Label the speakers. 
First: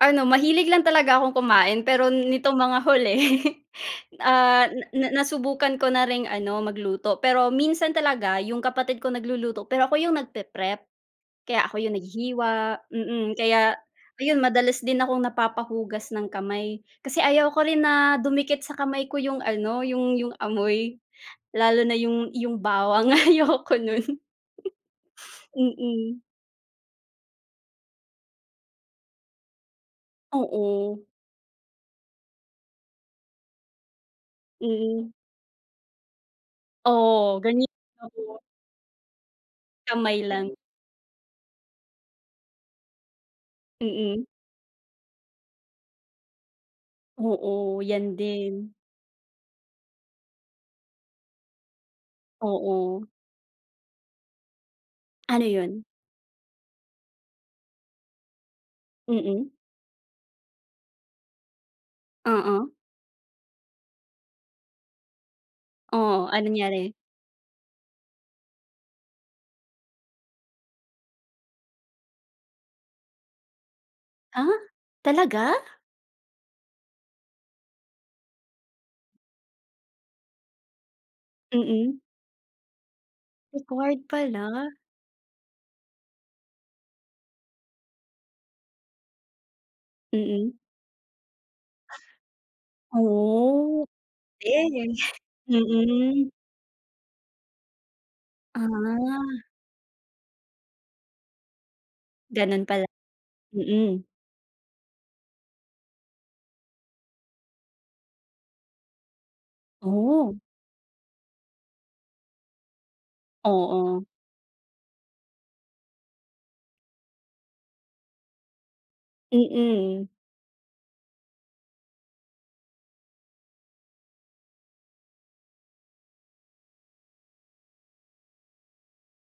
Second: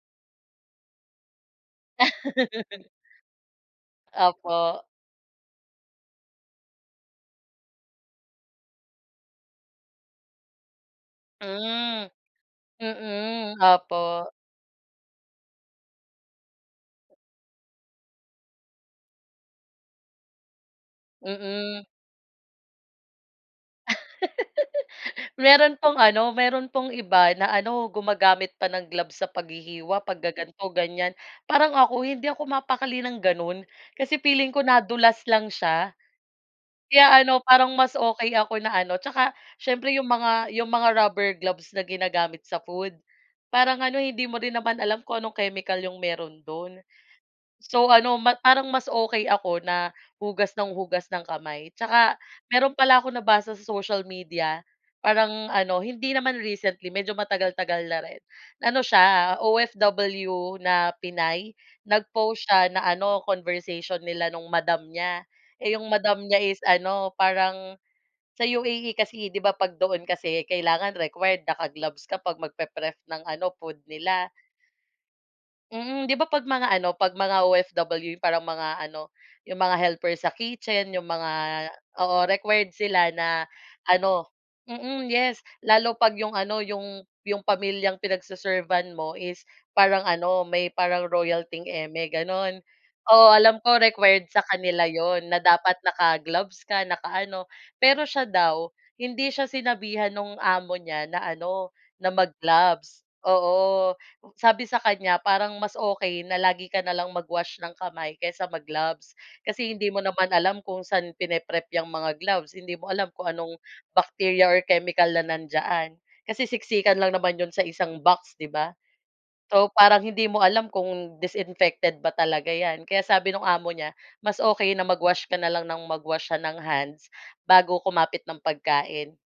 Speaker 1: Ano, mahilig lang talaga akong kumain, pero nitong mga huli, ah, na
Speaker 2: Opo.
Speaker 1: na nasubukan ko na ring ano, magluto, pero minsan talaga 'yong kapatid ko nagluluto, pero ako 'yong nagpe-prep. Kaya ako 'yong
Speaker 2: Hmm,
Speaker 1: naghihiwa, mm,
Speaker 2: mm,
Speaker 1: kaya,
Speaker 2: opo.
Speaker 1: ayun madalas din akong napapa-hugas ng kamay. Kasi ayaw ko rin na dumikit sa kamay ko 'yong ano, 'yong 'yong amoy, lalo
Speaker 2: Mm.
Speaker 1: na 'yong 'yong bawang, ayoko no'n,
Speaker 2: Meron pong
Speaker 1: mm.
Speaker 2: ano, meron pong iba na ano, gumagamit pa ng gloves sa paghihiwa, pag-gaganto,
Speaker 1: Oo.
Speaker 2: ganyan. Parang ako, hindi ako mapakali ng ganon, kasi feeling ko
Speaker 1: Mm.
Speaker 2: nadulas lang siya, kaya
Speaker 1: Oo,
Speaker 2: ano,
Speaker 1: ganyan,
Speaker 2: parang mas okey
Speaker 1: ayun.
Speaker 2: ako na ano, 'tsaka, siyempre, 'yong
Speaker 1: Kamay
Speaker 2: mga
Speaker 1: lang.
Speaker 2: 'yong mga rubber gloves na ginagamit sa food, parang ano eh, hindi
Speaker 1: Mm.
Speaker 2: mo rin naman alam kung anong chemical 'yung meron do'n.
Speaker 1: Oo,
Speaker 2: So
Speaker 1: yan
Speaker 2: ano, ma parang
Speaker 1: din.
Speaker 2: mas okey ako na hugas ng hugas ng kamay. 'Tsaka meron pala
Speaker 1: Oo.
Speaker 2: akong nabasa sa social media,
Speaker 1: Ano
Speaker 2: parang ano,
Speaker 1: yun?
Speaker 2: hindi naman recently, medyo matagal-tagal na rin. Ano siya,
Speaker 1: Mm.
Speaker 2: OFW na Pinay. Nag-post siya
Speaker 1: Oo.
Speaker 2: na ano, conversation nila nung madam niya. Eh, 'yong madam
Speaker 1: Oo,
Speaker 2: niya
Speaker 1: ano
Speaker 2: is
Speaker 1: nangyari?
Speaker 2: ano, parang sa UAE kasi, 'di ba, 'pag doon kasi kailangan required naka-gloves ka 'pag mag-pe-prep ng ano, food nila?
Speaker 1: Ah, talaga?
Speaker 2: Mhm, 'di ba, 'pag mga ano, 'pag mga OFW parang mga ano, 'yong mga helper sa kitchen, 'yong mga
Speaker 1: Mm.
Speaker 2: oo, required sila na,
Speaker 1: Required
Speaker 2: ano
Speaker 1: pala.
Speaker 2: mm, yes, lalo 'pag 'yong ano, 'yong 'yong pamilyang pinag-se-servant mo is parang ano,
Speaker 1: Mm.
Speaker 2: may parang royal thing eme, gano'n. Oo, alam ko
Speaker 1: Oh,
Speaker 2: required sa kanila
Speaker 1: key,
Speaker 2: 'yon na dapat
Speaker 1: mm.
Speaker 2: naka-gloves ka, naka-ano, pero siya daw, hindi
Speaker 1: Ah.
Speaker 2: siya sinabihan nong amo niya na ano, na
Speaker 1: Ganon pala
Speaker 2: mag-gloves, oo.
Speaker 1: mhm.
Speaker 2: Sabi sa kanya, parang mas okey na lagi ka na lang mag-wash ng kamay kaysa mag-gloves, kasi hindi mo naman
Speaker 1: Oh.
Speaker 2: alam kung saan pine-prep 'yang mga gloves, hindi mo alam kung anong
Speaker 1: Oo.
Speaker 2: bacteria or chemical na nandiyaan. Kasi siksikan lang naman 'yon sa isang box, 'di ba? So, parang
Speaker 1: Mm.
Speaker 2: hindi mo alam kung disinfected ba talaga 'yan. Kaya sabi nung amo niya, mas okey na mag-wash ka na lang nang mag-wash siya ng hands bago kumapit ng pagkain.